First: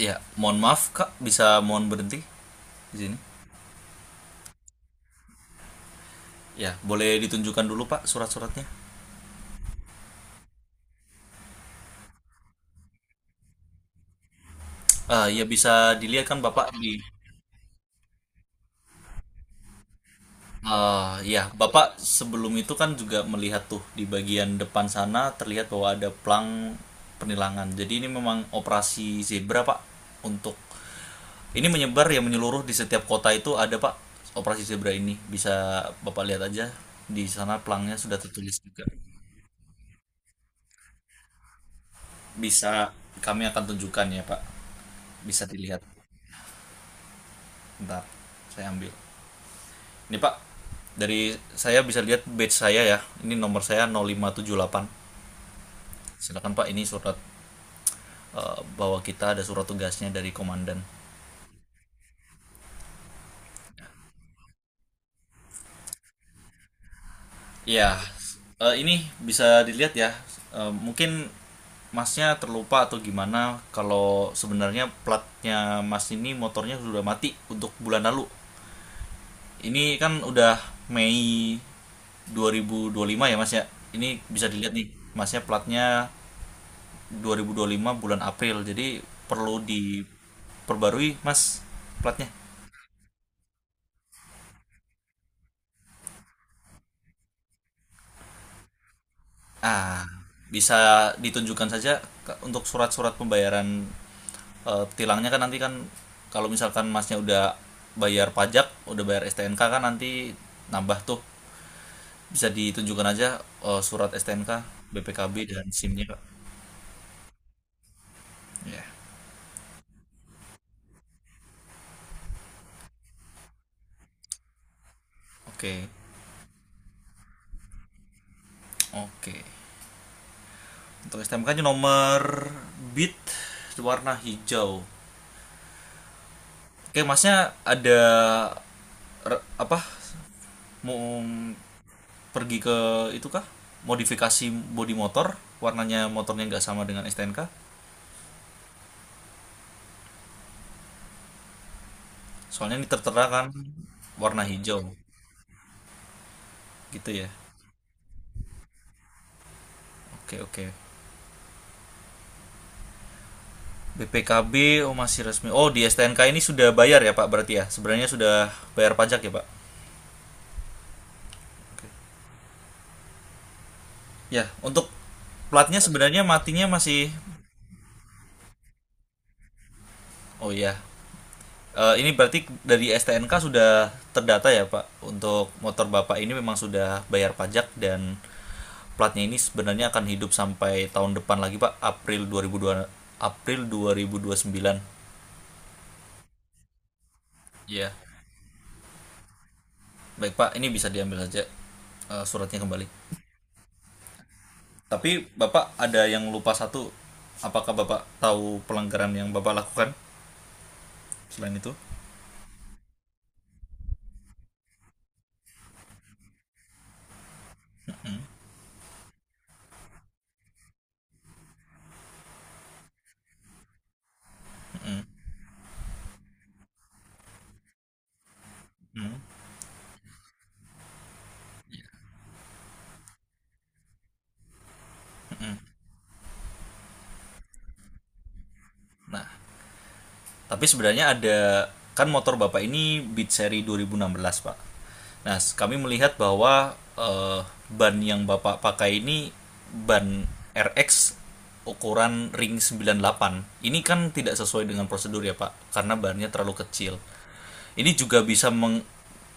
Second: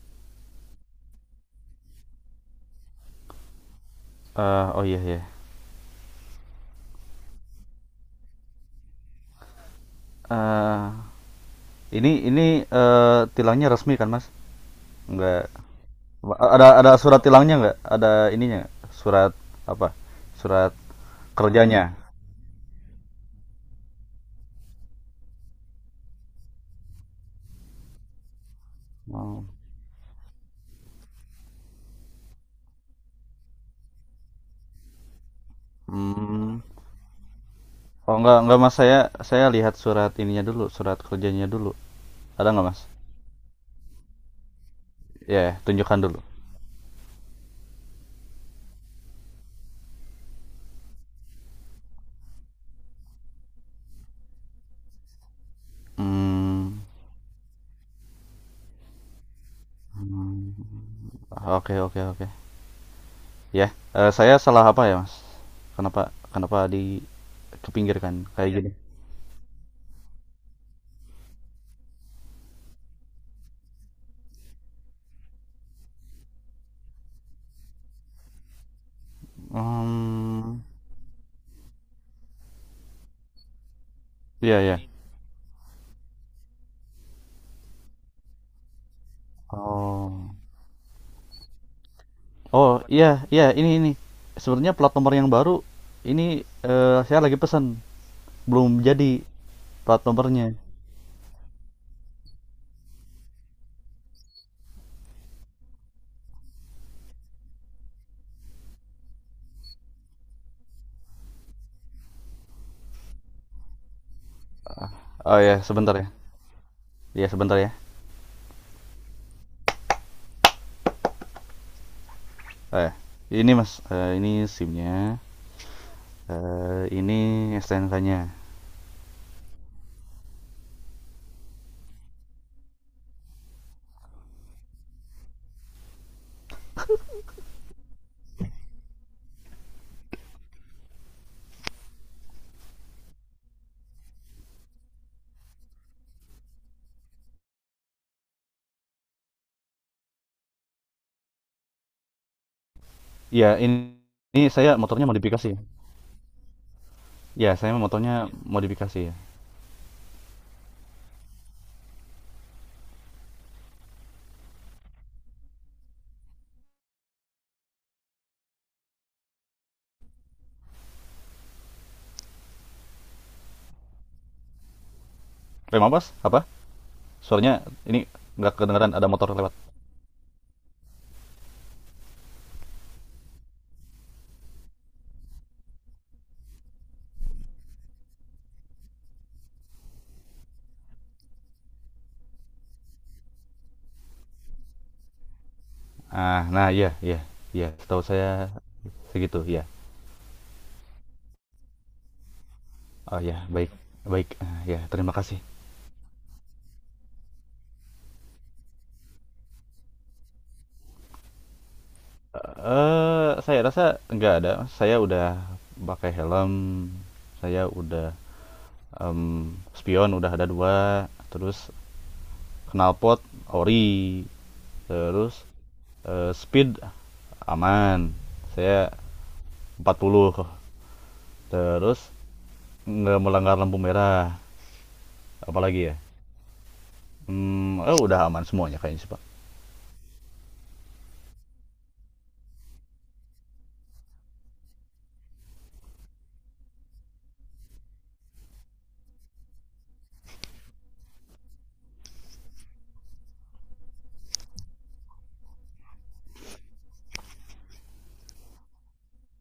Ya, mohon maaf Kak, bisa mohon berhenti di sini. Oh, iya, iya. Ya, boleh ditunjukkan dulu Pak surat-suratnya. Eh, ini tilangnya resmi kan, Mas? Ah, ya Enggak. bisa dilihat kan Bapak Ada di... ada surat tilangnya nggak? Ada ininya? Surat apa? Surat Ah, ya, kerjanya. Bapak sebelum itu kan juga melihat tuh di bagian depan sana, terlihat bahwa ada plang penilangan. Jadi ini memang operasi Oh. zebra Pak, untuk ini menyebar ya menyeluruh di setiap kota itu ada Pak operasi zebra ini. Bisa Bapak lihat Hmm. aja di sana plangnya Oh, sudah enggak tertulis Mas, juga. saya lihat surat ininya dulu, surat kerjanya dulu. Ada nggak, Mas? Bisa kami akan tunjukkan ya Pak. Bisa Ya, dilihat. tunjukkan dulu. Bentar, saya ambil. Ini Pak, dari saya bisa lihat badge saya ya. Ini nomor saya 0578. Silakan Pak, Hmm. ini surat bahwa kita ada surat tugasnya dari Hmm. komandan. Oke, oke, oke. Ya, saya salah apa ya, Mas? Kenapa kenapa di Iya, kepinggirkan kayak gini? Ini bisa dilihat ya. Eh, mungkin Masnya terlupa atau gimana, kalau sebenarnya platnya Mas ini motornya sudah mati untuk bulan lalu. Ini kan udah Hmm. Mei 2025 ya Mas ya. Ini bisa Iya, dilihat iya. nih, Masnya platnya 2025 bulan April. Jadi perlu Oh. diperbarui, Mas, platnya. Oh, iya, iya, ini ini. Sebenarnya plat nomor yang baru ini saya lagi pesan. Belum jadi plat Ah, nomornya. bisa ditunjukkan saja untuk surat-surat pembayaran tilangnya kan nanti kan kalau misalkan Masnya udah bayar pajak, udah bayar STNK kan nanti nambah tuh. Bisa ditunjukkan aja surat STNK, BPKB Oh ya, dan sebentar SIM-nya, ya. Pak. Iya, sebentar ya. Ya. Eh, ini Mas, ini SIM-nya. Oke. Ini STNK-nya. Oke. Untuk STMK-nya nomor bit warna hijau. Oke, Masnya ada apa, mau pergi ke itu kah, modifikasi bodi motor? Warnanya motornya nggak sama dengan STNK, soalnya ini tertera Iya, kan ini warna saya hijau motornya modifikasi. gitu ya. Ya, saya motornya modifikasi ya. Oke, oke. BPKB oh masih resmi. Oh, di STNK ini sudah bayar ya Pak, berarti ya sebenarnya sudah bayar pajak ya Pak. Oke. Ya untuk platnya Maaf, Mas, sebenarnya apa? matinya masih... Suaranya ini nggak kedengeran, ada motor lewat. oh ya. Ini berarti dari STNK sudah terdata ya Pak, untuk motor Bapak ini memang sudah bayar pajak dan platnya ini sebenarnya akan hidup sampai tahun depan lagi Pak, April 2002, April 2029. Ah, nah iya, iya, iya. Iya. Setahu saya segitu, ya. Baik Pak, ini bisa diambil saja suratnya kembali. Oh ya, baik, baik. Ah, ya, terima Tapi kasih. Bapak ada yang lupa satu. Apakah Bapak tahu pelanggaran yang Bapak lakukan selain itu? Saya rasa nggak ada. Saya udah pakai helm, saya udah, mmm, spion udah ada dua, terus knalpot ori, terus, speed aman, saya Hmm. 40, terus nggak melanggar lampu merah, apalagi ya? Oh, udah aman semuanya kayaknya sih, Pak. Nah, tapi sebenarnya ada, kan motor Bapak ini Beat seri 2016, Pak. Nah, kami melihat bahwa ban yang Bapak pakai ini ban RX ukuran ring 98. Ini kan tidak sesuai dengan prosedur ya, Pak, karena bannya terlalu kecil, ini juga bisa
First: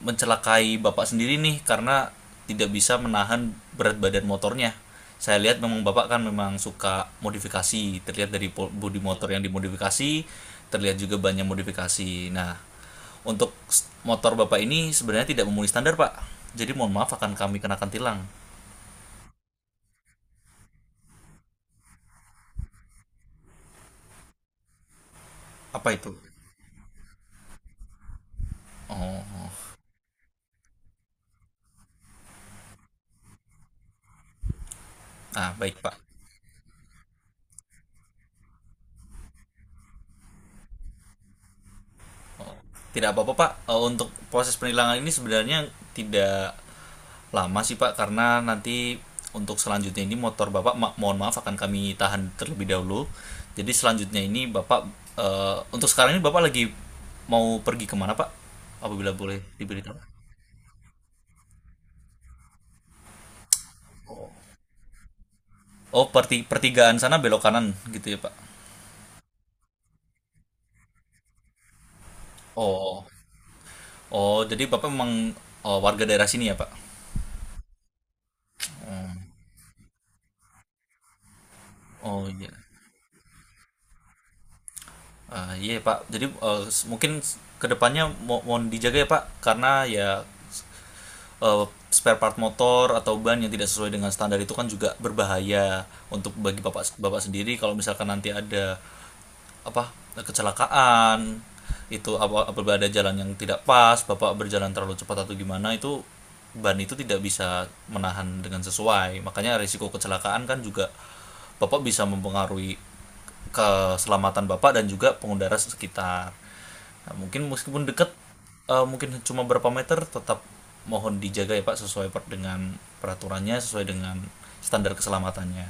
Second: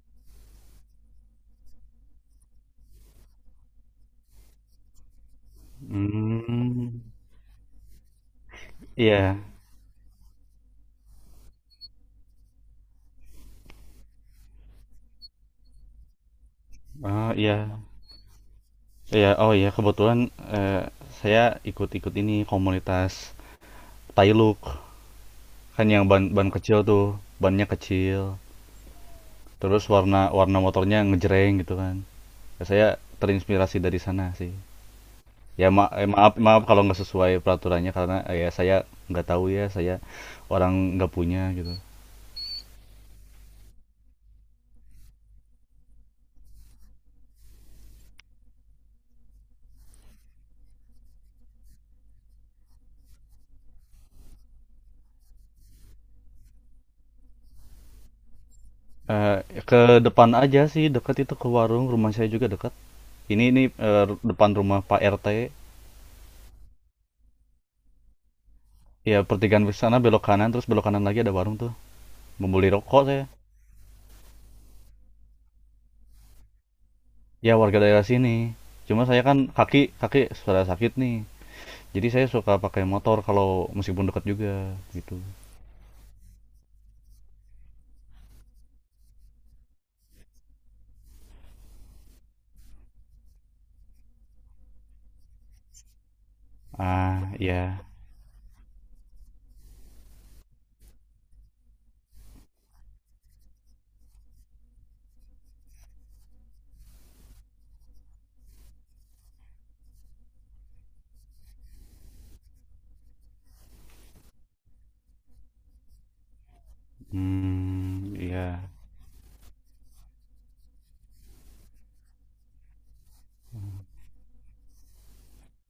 mencelakai bapak sendiri nih, karena tidak bisa menahan berat badan motornya. Saya lihat memang bapak kan memang suka Hmm, modifikasi, terlihat dari bodi motor iya, yang dimodifikasi, terlihat juga banyak modifikasi. Nah, untuk motor bapak ini sebenarnya tidak memenuhi standar pak, jadi mohon maaf oh, akan iya, kami kenakan tilang. iya, oh, iya, kebetulan, eee, saya ikut-ikut ini komunitas Tailuk. Kan Apa yang itu? ban ban kecil tuh, bannya kecil. Oh. Terus warna warna motornya ngejreng gitu kan. Ya, saya terinspirasi dari sana sih. Nah, baik pak. Maaf, maaf kalau nggak sesuai peraturannya, karena ya saya nggak tahu ya, saya orang nggak punya gitu. Tidak apa-apa Pak. Eh, untuk proses penilangan ini sebenarnya tidak lama sih Pak, karena nanti untuk selanjutnya ini motor Bapak mohon maaf akan kami tahan terlebih dahulu. Jadi selanjutnya ini Bapak untuk sekarang ini Bapak lagi mau pergi kemana Pak? Apabila boleh Eh, ke diberitahu. depan aja sih, dekat itu, ke warung, rumah saya juga dekat. Ini depan rumah Pak RT. Oh, pertigaan sana belok kanan gitu ya Pak. Ya, pertigaan ke sana belok kanan, terus belok kanan lagi ada warung tuh. Membeli rokok Oh. saya. Oh, jadi Bapak memang, oh, warga daerah sini ya Pak? Ya, warga daerah sini. Cuma saya kan kaki kaki sudah sakit nih. Jadi saya Oh iya. suka pakai motor kalau meskipun dekat juga gitu. Ah, iya Pak, jadi mungkin kedepannya mohon dijaga ya Pak, karena ya eh, spare part motor atau ban yang tidak sesuai dengan standar itu kan juga berbahaya untuk bagi Bapak Bapak Ah, sendiri, iya. kalau misalkan nanti ada apa, kecelakaan itu, apa, apabila ada jalan yang tidak pas bapak berjalan terlalu cepat atau gimana itu, ban itu tidak bisa menahan dengan sesuai, makanya risiko kecelakaan kan juga bapak bisa mempengaruhi keselamatan bapak dan juga pengendara sekitar. Nah, mungkin meskipun Hmm, dekat, iya. Mungkin cuma berapa meter, tetap mohon dijaga ya pak, sesuai dengan peraturannya, sesuai dengan standar keselamatannya.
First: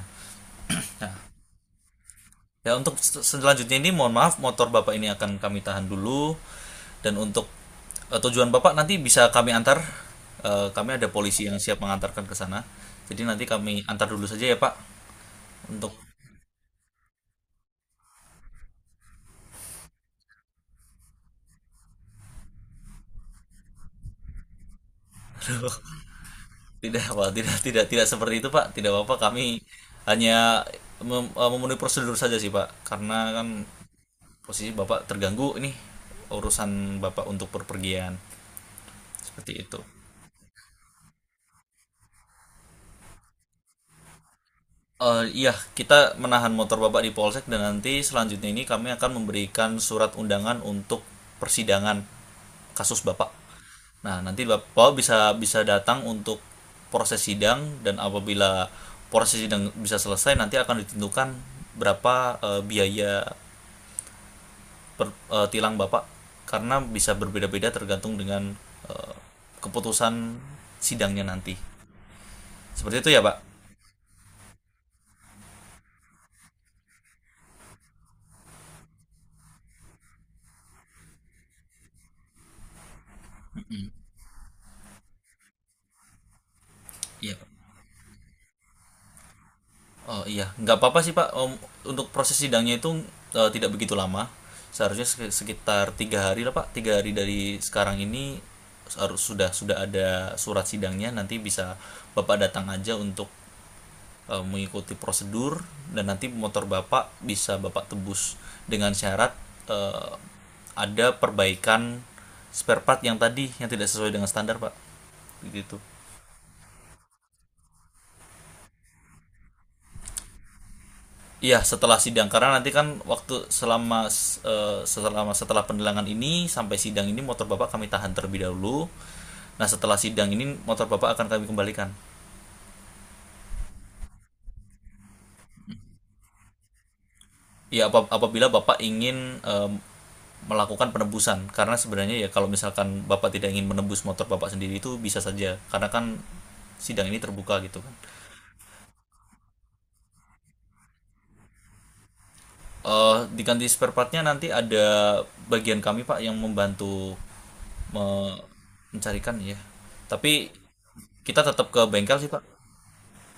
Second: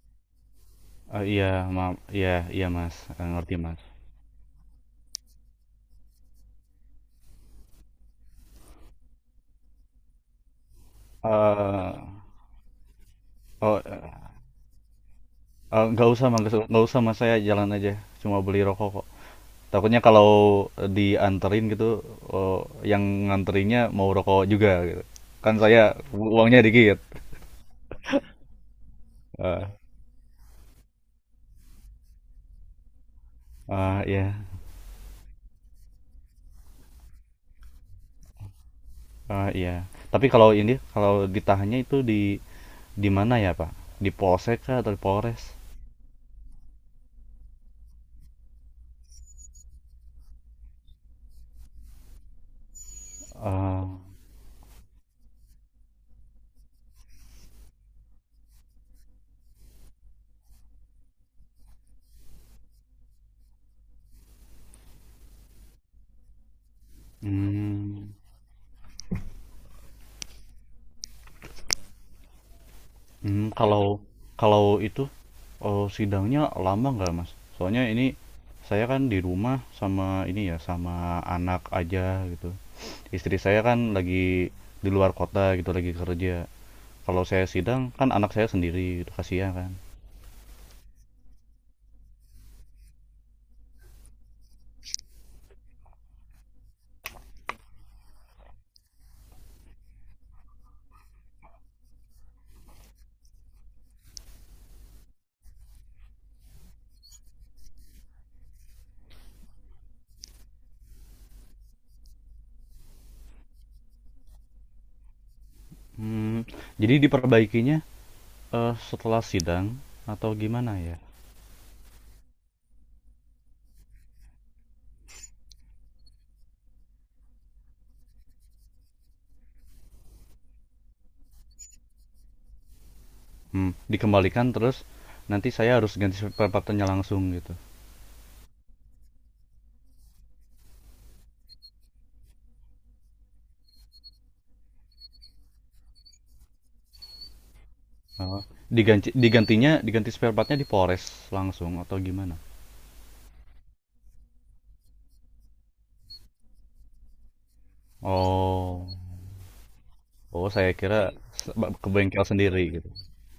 Nah, Ah, iya, ma iya, iya ya Mas. untuk Ah, ngerti selanjutnya Mas. ini mohon maaf motor Bapak ini akan kami tahan dulu, dan untuk tujuan Bapak nanti bisa kami antar. Eh, kami ada polisi yang siap Eh mengantarkan ke sana. Jadi nanti kami oh antar dulu saja ya Pak untuk... nggak usah Mas, nggak usah Mas, saya jalan aja, cuma beli rokok kok. Takutnya kalau dianterin gitu, oh, yang nganterinnya mau rokok juga gitu, kan saya uangnya dikit. Tidak Pak, tidak tidak tidak seperti itu Pak. Tidak apa-apa, kami Ah, hanya memenuhi prosedur saja sih Pak, karena kan iya. posisi Bapak terganggu, ini urusan Bapak untuk perpergian Ah, seperti iya, itu. tapi kalau ini, kalau ditahannya itu di mana ya, Pak? Di Polsek kah atau di Eh, Polres? iya, kita menahan motor bapak di polsek dan nanti selanjutnya ini kami akan memberikan surat undangan untuk persidangan kasus bapak. Eh, Nah, nanti bapak bisa bisa datang untuk proses sidang, dan apabila proses sidang bisa selesai, nanti akan ditentukan berapa biaya tilang bapak, karena bisa berbeda-beda hmm, tergantung dengan eh, keputusan sidangnya nanti. Seperti itu ya, Pak? Kalau kalau itu sidangnya lama nggak, Mas? Soalnya ini saya kan di rumah sama ini ya, sama anak aja gitu. Istri saya kan lagi di luar kota gitu, lagi kerja. Kalau Iya, saya Pak. sidang kan anak saya sendiri gitu, kasihan kan. Oh iya, nggak apa-apa sih Pak. Om, untuk proses sidangnya itu tidak begitu lama. Seharusnya sekitar 3 hari lah Pak. 3 hari dari sekarang ini harus sudah ada surat sidangnya. Nanti bisa Bapak datang aja untuk mengikuti prosedur, dan nanti motor Bapak bisa Bapak tebus dengan syarat eh, ada perbaikan spare part yang tadi yang tidak sesuai dengan standar Pak. Begitu. Hmm, jadi diperbaikinya setelah sidang atau gimana ya? Iya, setelah sidang, karena nanti kan waktu selama selama setelah pendelangan ini sampai sidang ini motor Bapak kami tahan terlebih dahulu. Nah, setelah sidang ini motor Bapak akan kami kembalikan. Hmm, dikembalikan terus nanti saya harus ganti spare partnya langsung gitu. Ya apabila Bapak ingin melakukan penebusan, karena sebenarnya ya kalau misalkan Bapak tidak ingin menebus motor Bapak sendiri itu bisa saja, karena kan sidang ini terbuka gitu kan. Apa? Diganti, diganti spare partnya di Polres langsung atau gimana? Eh, diganti spare partnya nanti ada bagian kami Pak yang membantu me- Oh. mencarikan ya. Oh, Tapi saya kira kita se- tetap ke ke bengkel bengkel sih Pak. sendiri gitu.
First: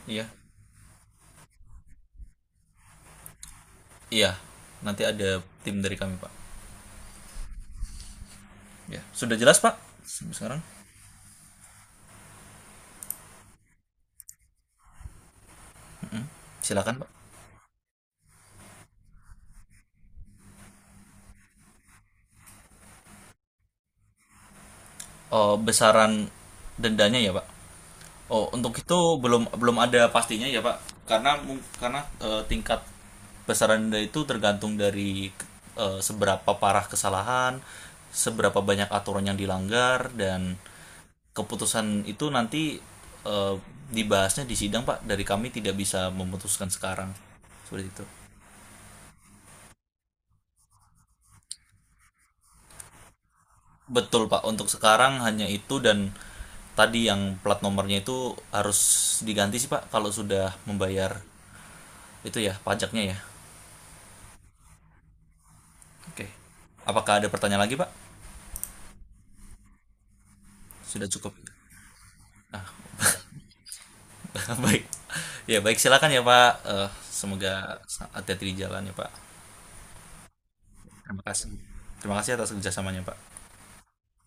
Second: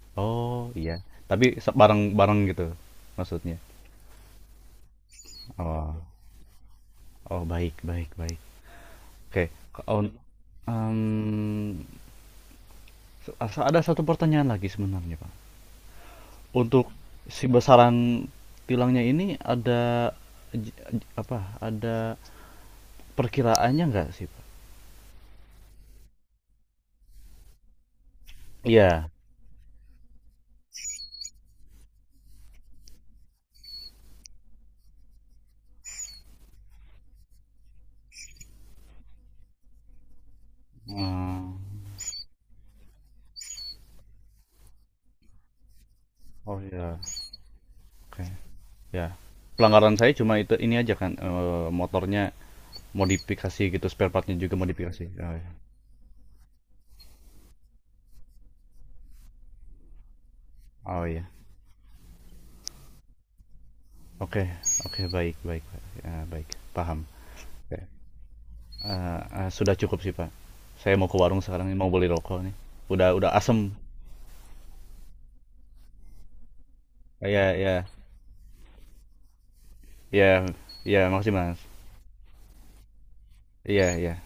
Iya, Oh, iya. Tapi bareng-bareng gitu maksudnya. iya. Nanti ada tim Oh. dari kami Pak. Oh, baik, baik, baik. Ya, sudah Oke. jelas Pak. Ke- un- Sekarang em, ada satu pertanyaan lagi sebenarnya, Pak. Untuk silakan Pak. Besaran tilangnya ini ada apa? Ada perkiraannya enggak sih, Pak? Oh, besaran dendanya ya Pak. Oh, untuk itu Iya. belum belum ada pastinya ya, Pak. Karena karena tingkat besaran denda itu tergantung dari seberapa parah kesalahan, seberapa banyak aturan yang dilanggar, dan Hmm. keputusan itu nanti eh, dibahasnya di sidang, Pak. Dari kami tidak bisa Oh memutuskan ya, sekarang. Seperti itu. oke. Ya. Pelanggaran saya cuma itu ini aja kan, motornya modifikasi gitu, spare Betul, partnya Pak. juga Untuk modifikasi. sekarang Oh hanya ya. itu, dan tadi yang plat nomornya itu harus diganti sih, Pak, kalau sudah Oh, membayar iya. itu ya pajaknya ya. Oke, oke, baik, baik Pak. Ya, Oke. baik, paham. Apakah ada pertanyaan lagi, Pak? Eh, sudah cukup sih Pak. Saya Sudah mau ke cukup. warung sekarang, ini mau beli rokok nih. Udah asem. Baik. Ya, baik silakan ya, Pak. Eh, Ya, semoga ya, hati-hati di jalan ya, Pak. ya, ya, Terima makasih kasih. Mas. Terima kasih atas kerjasamanya, Pak. Iya, iya.